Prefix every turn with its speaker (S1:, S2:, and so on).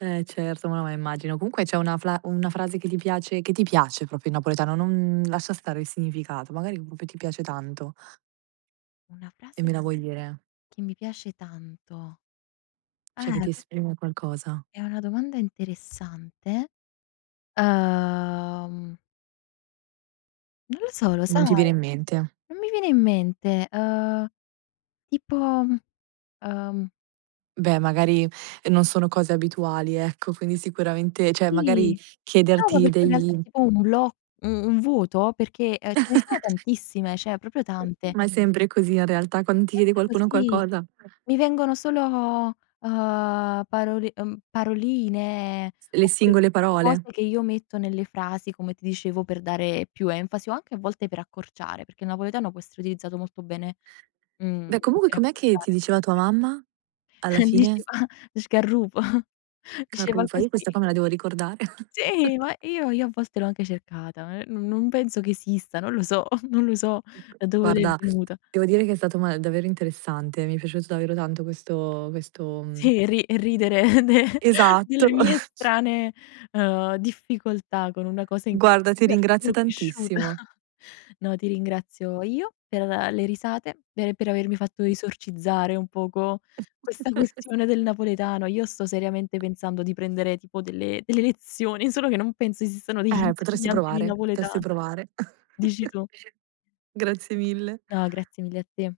S1: Eh, certo, ma no, ma immagino. Comunque c'è una fla una frase che ti piace che ti piace proprio in napoletano, non lascia stare il significato, magari proprio ti piace tanto
S2: Una
S1: E
S2: frase
S1: me la
S2: che
S1: vuoi dire?
S2: che mi piace tanto.
S1: Cioè che
S2: Eh,
S1: ti
S2: questa
S1: esprime qualcosa.
S2: è una domanda interessante, uhm non lo so, lo
S1: Non
S2: sai?
S1: ti viene in mente.
S2: Non mi viene in mente, uhm, tipo, uhm
S1: Beh, magari non sono cose abituali, ecco, quindi sicuramente cioè
S2: Sì.
S1: magari
S2: No, ma
S1: chiederti
S2: perché in realtà
S1: degli
S2: è tipo un bloc un vuoto, perchè, ehm, ce ne sono tantissime, cioè proprio tante.
S1: Ma è sempre così in realtà, quando ti chiede
S2: Sempre
S1: qualcuno
S2: così.
S1: qualcosa
S2: Mi vengono solo, uhm, parol uhm, paroline,
S1: Le
S2: oppure
S1: singole
S2: cose
S1: parole.
S2: che io metto nelle frasi, come ti dicevo, per dare più enfasi o anche a volte per accorciare, perché il napoletano può essere utilizzato molto bene, mhmm,
S1: Beh, comunque
S2: per
S1: com'è che ti
S2: accorciare.
S1: diceva tua mamma, alla fine?
S2: Diceva "sgarrupo", diceva
S1: "Carrufa", io questa
S2: così.
S1: qua me la devo ricordare.
S2: Sì, ma io io a volte l'ho anche cercata, eh, non non penso che esista, non lo so, non lo so da dove le è
S1: Guarda,
S2: venuta.
S1: devo dire che è stato ma davvero interessante, mi è piaciuto davvero tanto questo questo, mhmm
S2: Sì, ri ridere de
S1: Esatto!
S2: delle mie strane, uhm, difficoltà con una cosa in cui
S1: Guarda,
S2: in
S1: ti
S2: realtà
S1: ringrazio
S2: sono cresciuta.
S1: tantissimo.
S2: No, ti ringrazio io per le risate, e per avermi fatto esorcizzare un poco questa questione del napoletano. Io sto seriamente pensando di prendere tipo delle delle lezioni, solo che non penso esistano degli
S1: Eh, potresti
S2: insegnanti di
S1: provare, testi
S2: napoletano.
S1: provare.
S2: Dici tu.
S1: Grazie mille!
S2: No, grazie mille a te.